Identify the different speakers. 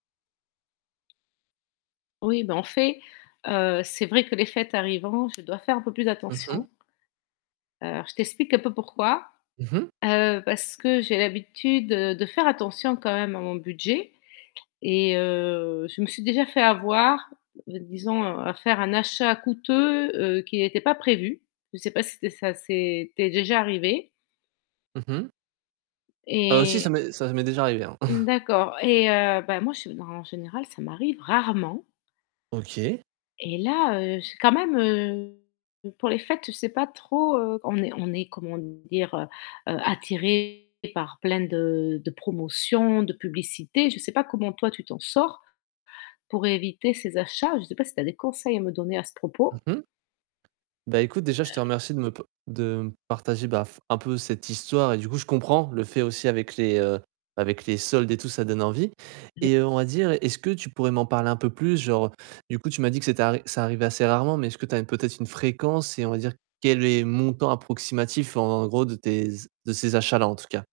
Speaker 1: Oui bah en fait, heu, c'est vrai que les fêtes arrivant, je dois faire un peu plus
Speaker 2: Mmh mh.
Speaker 1: attention. Heu, alors je t'explique un peu pourquoi.
Speaker 2: Mmh mh.
Speaker 1: Heu, parce que j'ai l'habitude de faire attention quand même à mon budget. Et heu, je me suis déjà fait avoir, d disons à faire un achat coûteux, heu, qui était pas prévu. Je sais pas si tu es si ça s'est ça t'es déjà arrivé?
Speaker 2: Mmh mh. Heu, si ça
Speaker 1: Et
Speaker 2: m'est ça m'est déjà arrivé hein.
Speaker 1: D'accord. Et heu, bah moi je s en général, ça m'arrive rarement.
Speaker 2: OK.
Speaker 1: Et là heu, je quand même heu, heu, pour les fêtes, je sais pas trop, heu, on est on est comment dire, heu? Heu, attiré par plein de de promotions, de publicités, je sais pas comment toi tu t'en sors, pour éviter ces achats? Je sais pas si tu as des conseils à me donner à ce
Speaker 2: Mmh
Speaker 1: propos?
Speaker 2: mh. Bah écoute, déjà, je te
Speaker 1: Heu
Speaker 2: remercie de me p de me partager bah f un peu cette histoire et du coup, je comprends le fait aussi avec les, heu, avec les soldes et tout, ça donne envie.
Speaker 1: Oui.
Speaker 2: Et heu, on va dire est-ce que tu pourrais m'en parler un peu plus genre du coup, tu m'as dit que c'était ar ça arrivait assez rarement, mais est-ce que tu as peut-être une fréquence? Et on va dire, quel est le montant approximatif en gros de tes z de ces achats-là en tout cas?